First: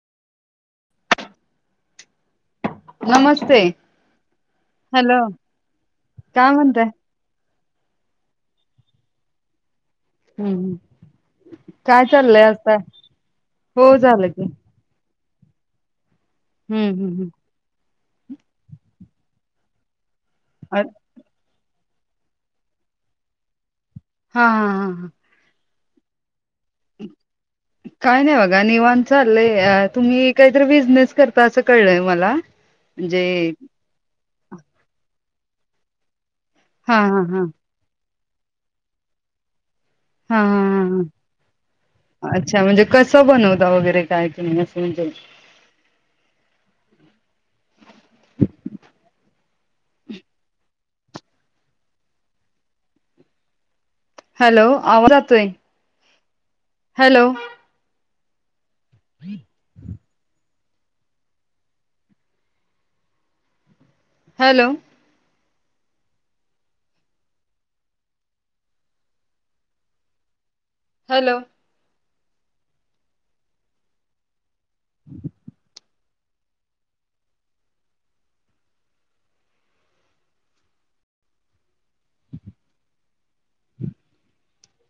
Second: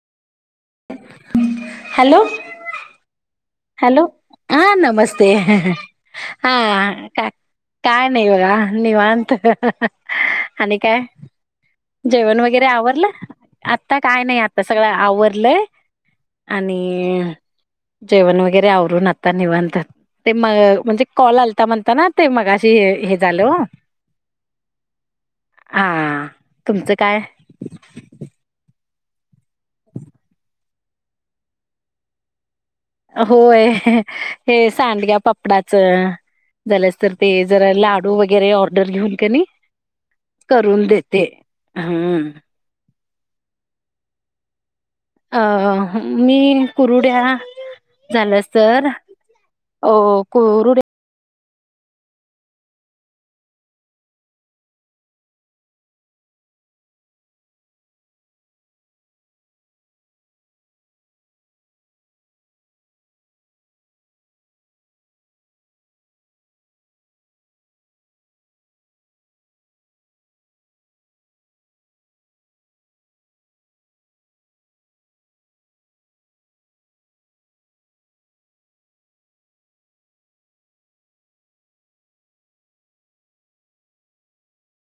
Hello. नमस्क hello, हा नमस्ते, हा काय म्हणताय हा का काय नाही बघा, निवांत. हम्म आणि काय? काय जेवण चाललंय वगैरे आता आवरलं, हो आता काय झालं नाही की आता सगळं आवर लं [inaudible] हम्म. ये रे आवरून आता निवांत ते, म, अ- म्हणजे कॉल आलता म्हण तना ते मगाशी हे झालं हो हा. हा. हा. हा. हा. हा. हा. काय नाही बघा निवांत चाललंय, तुम्ही काहीतरी बिझनेस करता असं कळलंय मला? म्हणजे होय, हे सांडग्या पापड डाच झालच हा तर हा ते हा जरा ला डू वगैरे ऑर्डर घेऊन कनी हा हा हा करून हा. देते, हम अच्छा म्हणजे कसं बनवता वगैरे काय तुम्ही म्हणजे अ, मी कुरुड्या झालंस तर, अ कोरुड्या हॅलो, आवाज जातोय. हॅलो. ह [inaudible] हॅलो. हॅलो. ह [inaudible]